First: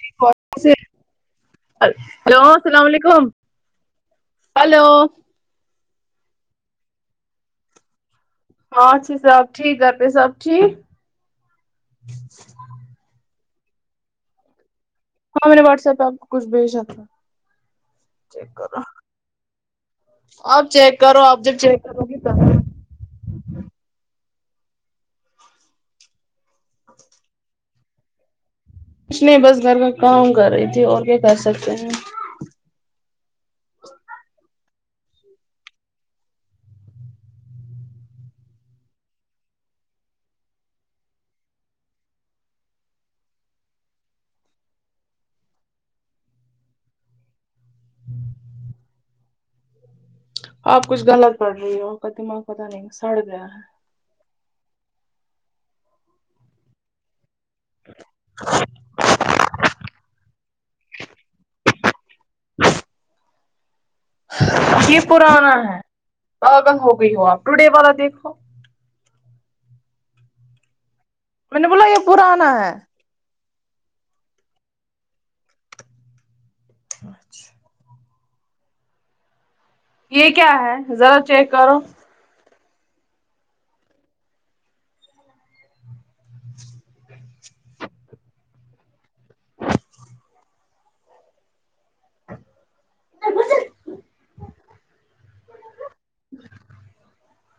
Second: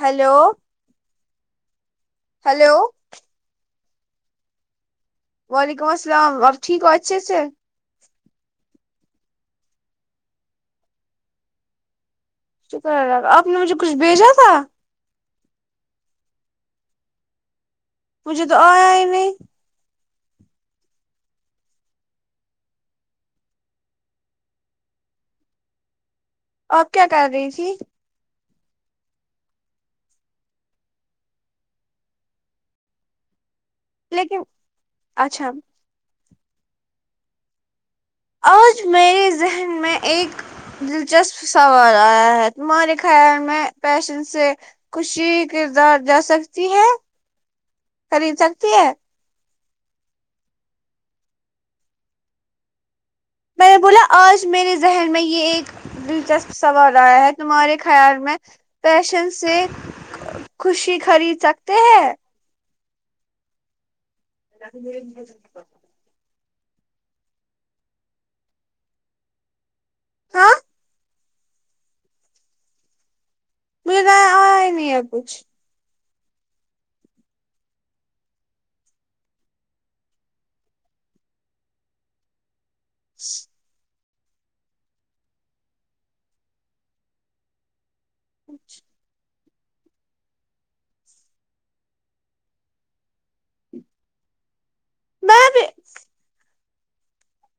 Hello hello اللام علیکم hello وعلیکم السلام آپ ٹھیک ہو اچھے سے ہاں اچھے سے آپ ٹھیک گھر پہ سب ٹھیک شکرالله کا آپ نے مجھے کچھ بھیجا تھا ہاں میں نے واٹس ایپ پہ آپ کچھ بھیجا تھا مجھے چیک تو کرو آیا ہی نہیں اب چیک کرو اپ جب چیک کرو گی تو آپ کیا کر رہی تھی کچھ نہیں بس گھر کا کام کر رہی تھی اور کیا کر سکتے ہیں لیکن اچھا آج میرے ذہن میں ایک دلچسپ سوال آیا ہے تمہارے خیال میں پیشن سے خوشی کردار جا سکتی ہے خرید سکتی ہے آپ کچھ غلط پڑھ رہی ہو اور کا دماغ پتاہ نہیں سڑ گیا میں ہے بولا آج میرے ذہن میں یہ ایک دلچسپ سوال آیا ہے تمہارے خیال میں پیشن سے خوشی خرید سکتے ہیں یہ پرانا ہے پاگل ہو گئی ہو آپ ٹوڈے والا دیکھو ہاں مینے بولا یہ پرانا ہے مجھے آ ہی نہیں ہے کچھ اچھا یہ کیا ہے ذرا چیک کرو کچھ میں بی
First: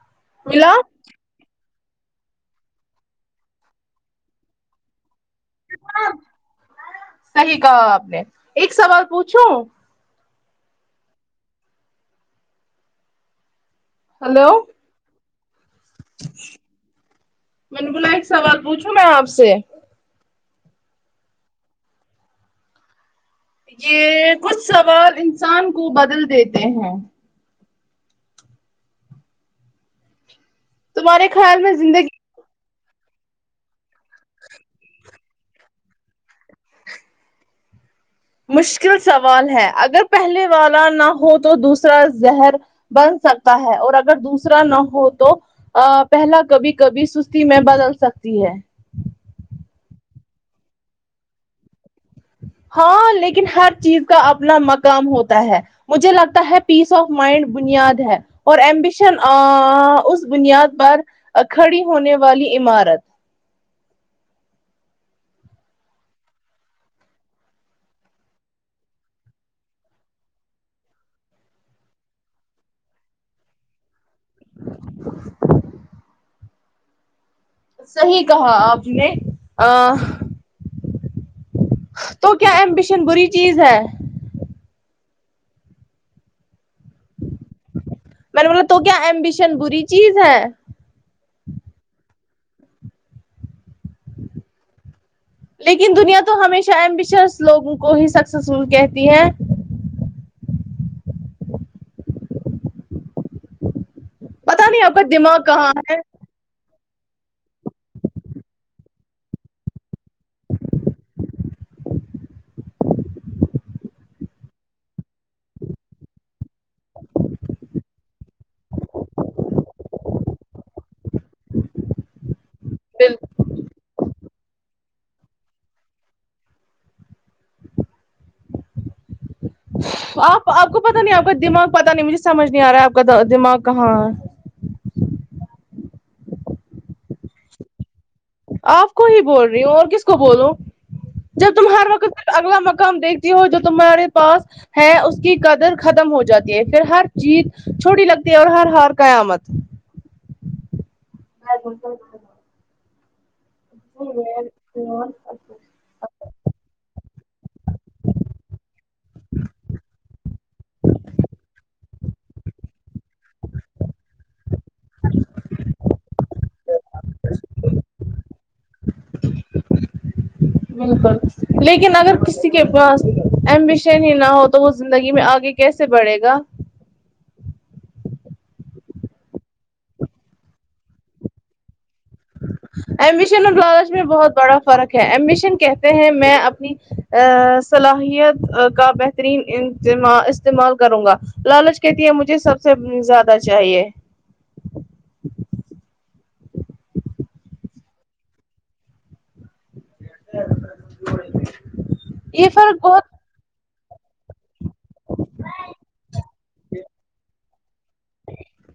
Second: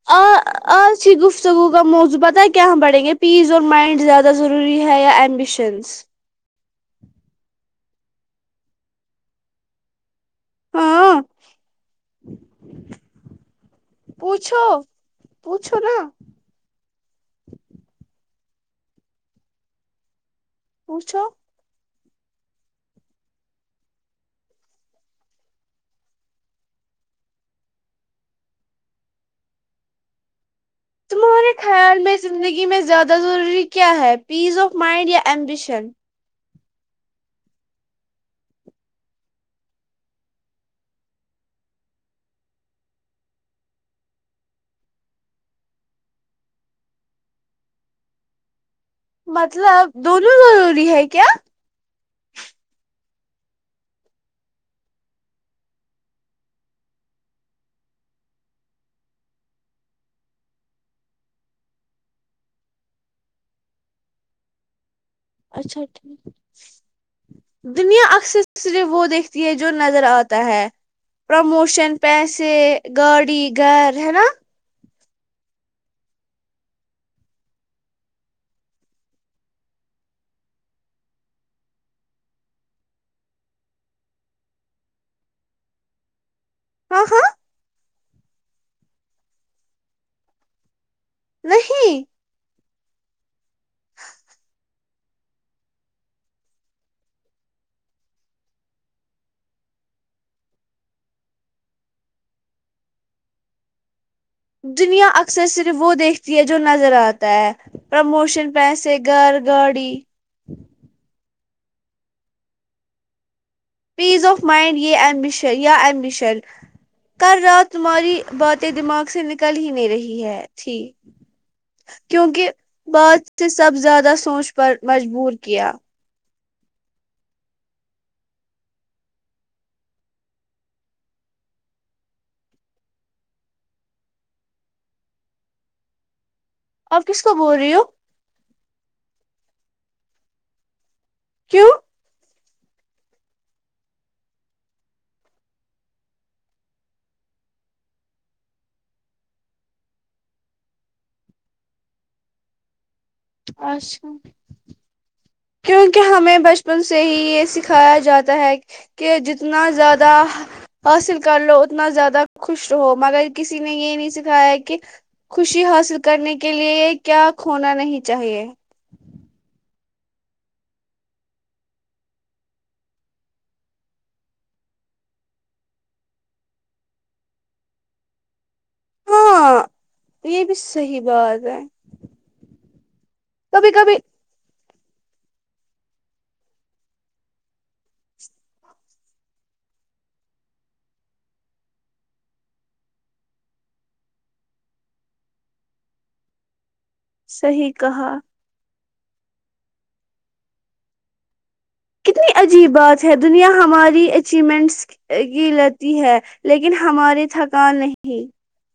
آ ملا آ اچھی گفتگو کا موضو پتا ہے کیا ہم بڑھیں گے پیس اور مائنڈ زیادہ ضروری ہے یا ایمبیشنس صحیح کہا آپ نے ایک سوال پوچھوں ہاں ہلو پوچھو پوچھو نا میں نے بولا ایک سوال پوچھوں میں آپ سے پوچھو یہ کچھ سوال انسان کو بدل دیتے ہیں تمہارے خیال میں زندگی میں زیادہ ضروری کیا ہے پیس آف مائنڈ یا ایمبیشن مشکل سوال ہے اگر پہلے والا نہ ہو تو دوسرا زہر بن سکتا ہے اور اگر دوسرا نہ ہو تو ا پہلا کبھی کبھی سستی میں بدل سکتی ہے مطلب دونوں ضروری ہے کیا ہاں لیکن ہر چیز کا اپنا مقام ہوتا ہے مجھے لگتا ہے پیس آف مائنڈ بنیاد ہے اور ایمبیشن آ آں اس بنیاد پر کھڑی ہونے والی عمارت اچھا ٹھیک دنیا اکثر صرف وہ دیکھتی ہے جو نظر آتا ہے پرموشن پیسے گاڑی گھر ہے نا [inaudible] صحیح کہا آپ نے آآ تو کیا ایمبیشن بری چیز ہے ہاں ہاں میں نے بولا تو کیا امبیشن بری چیز ہے نہیں لیکن دنیا تو ہمیشہ ایمبشس لوگوں کو ہی سکسیسفل کہتی ہے پتا نہیں آپ کا دنیا دماغ اکثر کہاں صرف وہ ہے دیکھ تی یہ جو نظر آتا ہے پرموشن پیسے گھر گاڑی پیس آف مائنڈ یہ ایمبشن یا ایمبشل کل رات تمہاری باتیں دماغ سے نکل ہی نہیں رہی ہے۔۔ تھی کیونکہ بات تیں سب زیادہ سوچ پر مجبور کیا آپ آپ کو پتا نہیں آپ کا دماغ پتا نہیں مجھے سمجھ نہیں آ رہا ہے آپ کا دماغ کہاں ہے آپ کس کو بول رہی ہو آپ کو ہی بول رہی ہوں اور کس کو بولو جب تم کیوں ہر وقت اگلا مقام دیکھتی ہو جو تمہارے پاس ہے اس کی قدر ختم ہو جاتی ہے پھر ہر چیز چھوٹی لگتی ہے اور ہر ہار قیامت آ [unintelligible] اچھا تم اور کیونکہ ہمیں بچپن سے ہی یہ سکھایا جاتا ہے کہ جتنا زیادہ حاصل کر لو اتنا زیادہ خوش رہو مگر کسی نے یہ نہیں سکھایا ہے کہ خوشی حاصل کرنے کے لیے کیا کھونا نہیں چاہیے [inaudible] بالکل لیکن اگر کسی کے پاس ایمبیشن ہی نہ ہو تو وہ زندگی میں آگے کیسے بڑھے گا اں یہ بھی صحیح بات ہے ایمبیشن اور کبھی لالچ کبھی میں بہت بڑا فرق ہے امبیشن کہتے ہیں میں اپنی آا صلاحیت کا بہ ترین ع دما استعمال کروں گا لالچ کہتی ہے مجھے سب سے زیادہ چاہیے صحیح کہا [inaudible] کتنی عجیب فرق بہت بات ہے دنیا ہماری اچیومنٹس کی لیتی ہے لیکن ہماری تھکان نہیں [inaudible]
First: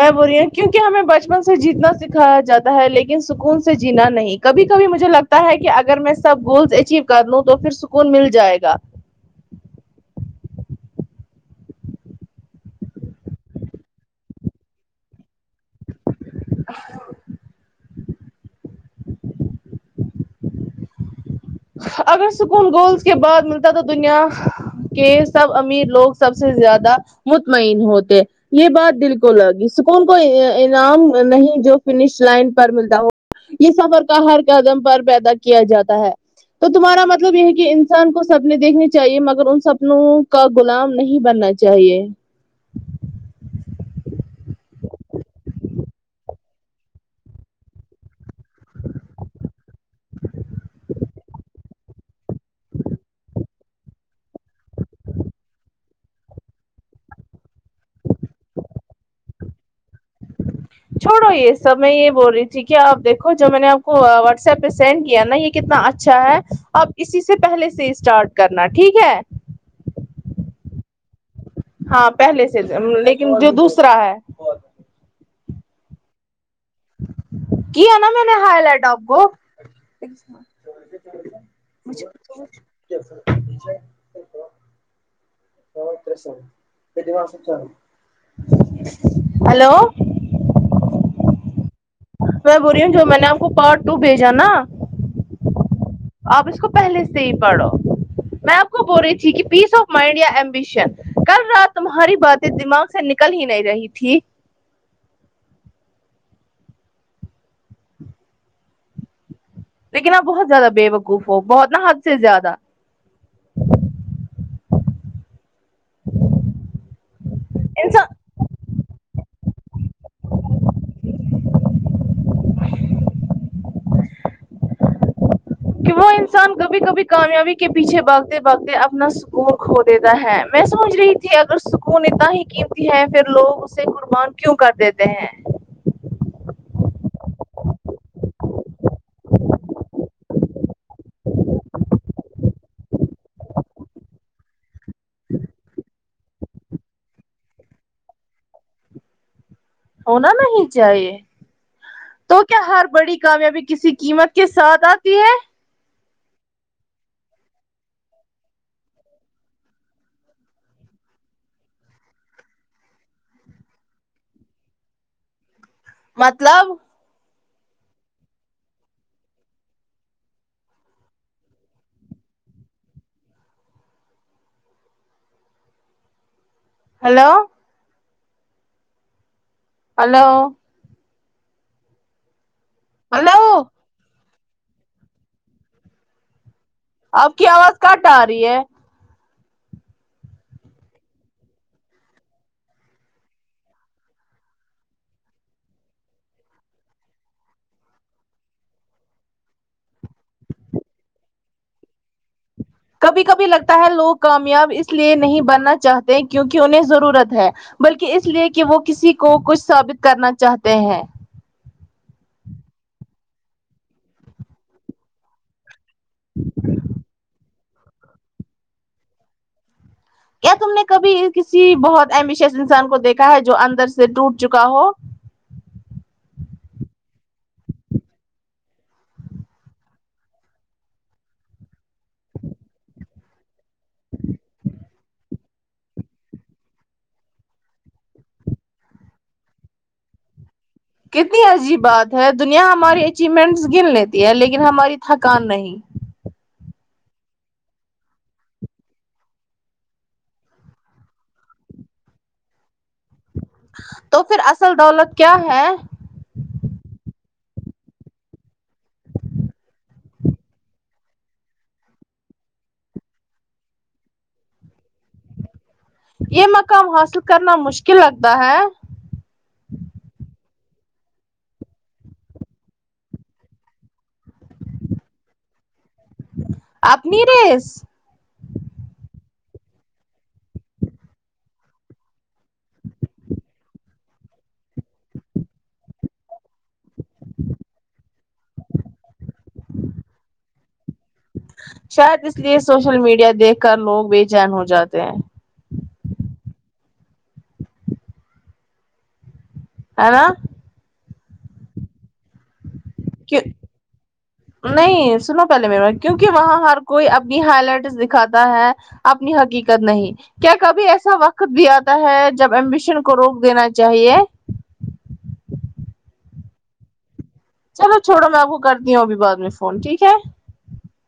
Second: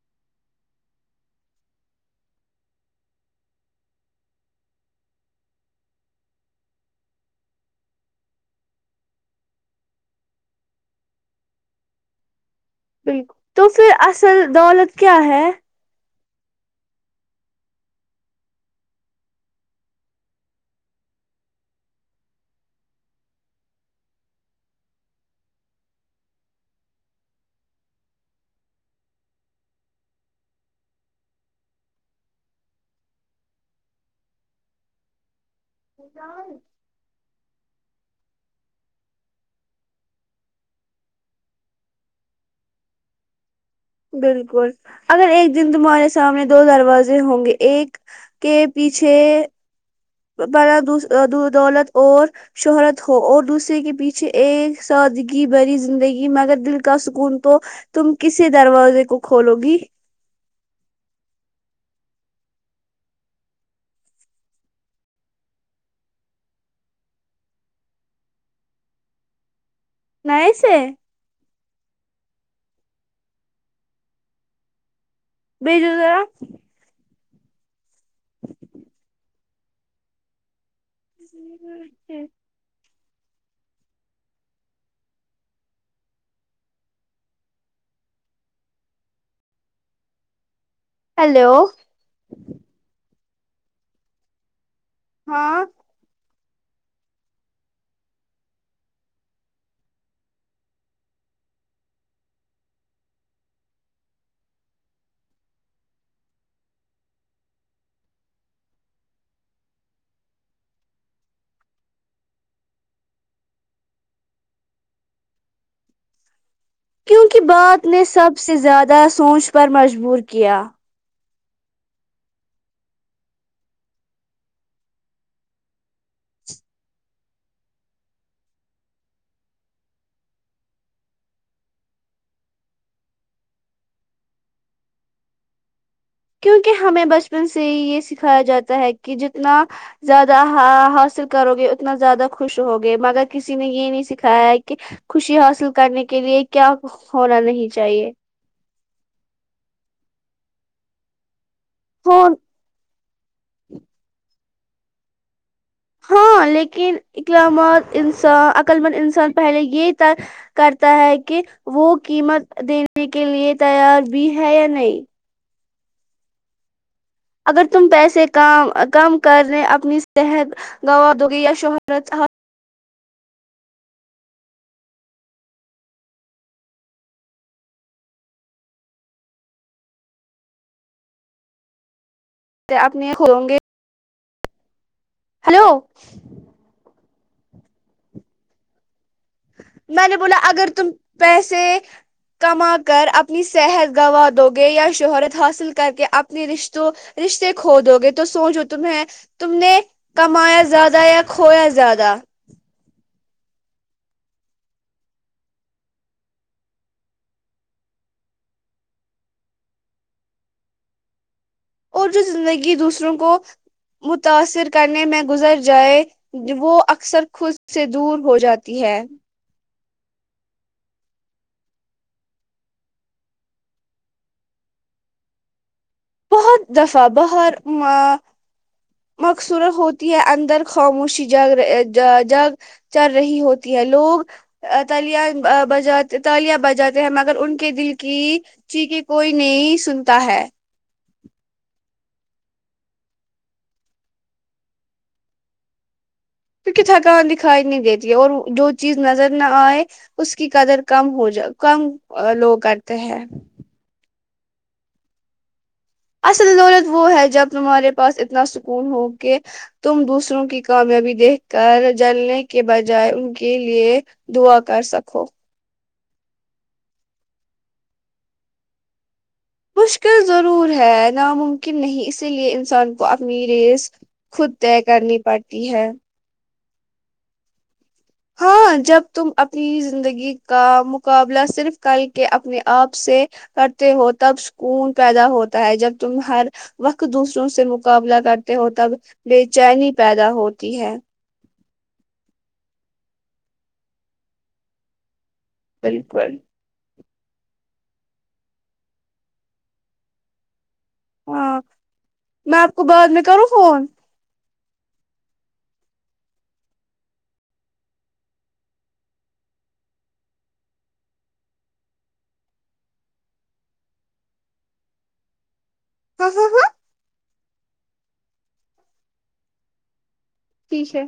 میں بول رہی ہوں کیونکہ ہمیں بچپن سے جیتنا سکھایا جاتا ہے لیکن سکون سے جینا نہیں کبھی کبھی مجھے لگتا ہے کہ اگر میں سب گولس اچیو کر لوں تو پھر سکون مل جائے گا بالکل تو پھر اصل دولت کیا ہے آ [unintelligible] اگر سکون گولز کے بعد ملتا تو دنیا کہ سب امیر لوگ سب سے زیادہ مطمئن ہوتے یہ بات دل کو لگی سکون کوئی انعام نہیں جو فنش لائن پر ملتا ہو یہ سفر کا ہر قدم پر پیدا کیا جاتا ہے تو تمہارا مطلب یہ ہے کہ انسان کو سپنے دیکھنے چاہیے مگر ان سپنوں کا غلام نہیں بننا چاہیے بالکل اگر ایک دن تمہارے سامنے دو دروازے ہوں گے ایک کے پیچھے بڑادو دو دولت اور شہرت ہو اور دوسرے کے پیچھے ایک سادگی بھری زندگی مگر دل کا سکون تو تم کسی دروازے کو کھولو گی چھوڑو یہ سب میں یہ بول رہی تھی کہ آپ دیکھو جو میں نے آپ کو واٹس ایپ پہ سینڈ کیا نا یہ کتنا اچھا ہے اب اسی سے پہلے سے اسٹارٹ کرنا ٹھیک ہے نئے سے ہاں پہلے سے لیکن جو دوسرا ہے بھیجو ذرا کیا نہ میں نے ہائی لائٹ آپ کو [unintelligible] [unintelligible] ہلو ہیلو میں بول ریو جو میں نے آپ کو پا ر ٹ ٹو بھیجا نا ہاں آپ اس کو پہلے سے ہی پڑھو میں آپ کو بول رہی تھی کہ پیس آف مائنڈ یا ایم بشن کل رات تمہاری باتیں دماغ سے نکل ہی نہیں رہی تھی لیکن آپ بہت زیادہ بےوقوف ہو بہت نا حد سے زیادہ کیونکہ بات نے انسان سب سے زیادہ سوچ پر مجبور کیا کہ وہ انسان کبھی کبھی کامیابی کے پیچھے بھا گتے باگتے اپنا سکون کھو دیتا ہے میں سمجھ رہی کہ اگر سکون اتنا ہی قیمتی ہے پھر لوگ اسے قربان کیوں کر دیتے ہیں کیونکہ ہمیں بچپن سے ہی یہ سکھایا جاتا ہے کہ جتنا زیادہ حا حاصل کرو گے اتنا زیادہ خوش ر ہوگے مگر کسی نے یہ نہیں سکھایا کہ خوشی حاصل کرنے کے لیے کیا ہونا نہیں چاہیے ہونا نہیں چاہیے فون تو کیا ہر بڑی کامیابی کسی قیمت کے ساتھ آتی ہے ہاں لیکن اقلااما ند انسا عقلمند انسان پہلے یہ طے کرتا ہے کہ وہ قیمت دینے کے لیے تیار بھی ہے یا نہیں مطلب اگر تم پیسے کا م کم کرے اپنی صحت گوا دو گی یا شہرت ہیلو ہلو کہ اپ نہیں کھولوں گی ہلو ہلو آپ کی آواز کٹ آ رہی ہے میں نے بولا اگر تم پیسے کما کر اپنی صحت گوا دو گے یا شہرت حاصل کر کے اپنی رشتوں رشتے کھو دو گے تو سوچو تمہیں تم نے کمایا زیادہ یا کھویا زیادہ کبھی کبھی لگتا ہے لوگ کامیاب اس لیے نہیں بننا چاہتے کیونکہ انہیں ضرورت ہے بلکہ اس لیے کہ وہ کسی کو کچھ ثابت کرنا چاہتے ہیں اور جو زندگی دوسروں کو متاثر کرنے میں گزر جائے وہ اکثر خود سے دور ہو جاتی ہے کیا تم نے کبھی کسی بہت ایمبشس انسان کو دیکھا ہے جو اندر سے ٹوٹ چکا ہو بہت دفعہ بہرما مقصورت ہوتی ہے اندر خاموشی جگ رے جاجا گ چر رہی ہوتی لوگ تلیا بجات تالیاں بجاتے ہیں مگر ان کے دل کی چیخیں کوئی نہیں سنتا ہے کتنی عجیب بات ہے دنیا ہماری اچیومنٹس گن لیتی ہے لیکن ہماری تھکان نہیں کیونکہ تھکان دکھائی نہیں دیتی ہے اور جو چیز نظر نہ آئے اس کی قدر کم ہو جا کم لوگ کرتے ہیں تو پھر اصل دولت کیا ہے اصل دولت وہ ہے جب تمہارے پاس اتنا سکون ہو کہ تم دوسروں کی کامیابی دیکھ کر جلنے کے بجائے ان کے لیے دعا کر سکو یہ مقام حاصل کرنا مشکل لگتا ہے مشکل ضرور ہے ناممکن نہیں اسی لیے انسان کو اپنی ریس خود طے کرنی پڑتی ہے آپنی ریس ہاں جب تم اپنی زندگی کا مقابلہ صرف کل کے اپنے آپ سے کرتے ہو تب سکون پیدا ہوتا ہے جب تم ہر وقت دوسروں سے مقابلہ کرتے ہو تب بے چینی پیدا ہوتی ہے شاید اس لیے سوشل میڈیا دیکھ کر لوگ بے چین ہو جاتے ہیں بالکل آینا ہاں میں آپ کو بعد میں کی کروں فون نہیں سنو پہلے میرے کیونکہ ہاں ہر کوئی اپنی ہائی لائٹ دکھاتا ہے اپنی حقیقت نہیں کیا کبھی ایسا وقت بھی آتا ہے جب ایمبیشن کو روک دینا چاہیے [unintelligible] چلو چھوڑو میں آپ کو کرتی ہوں ابھی بعد میں فون ٹھیک ہے ٹھیک ہے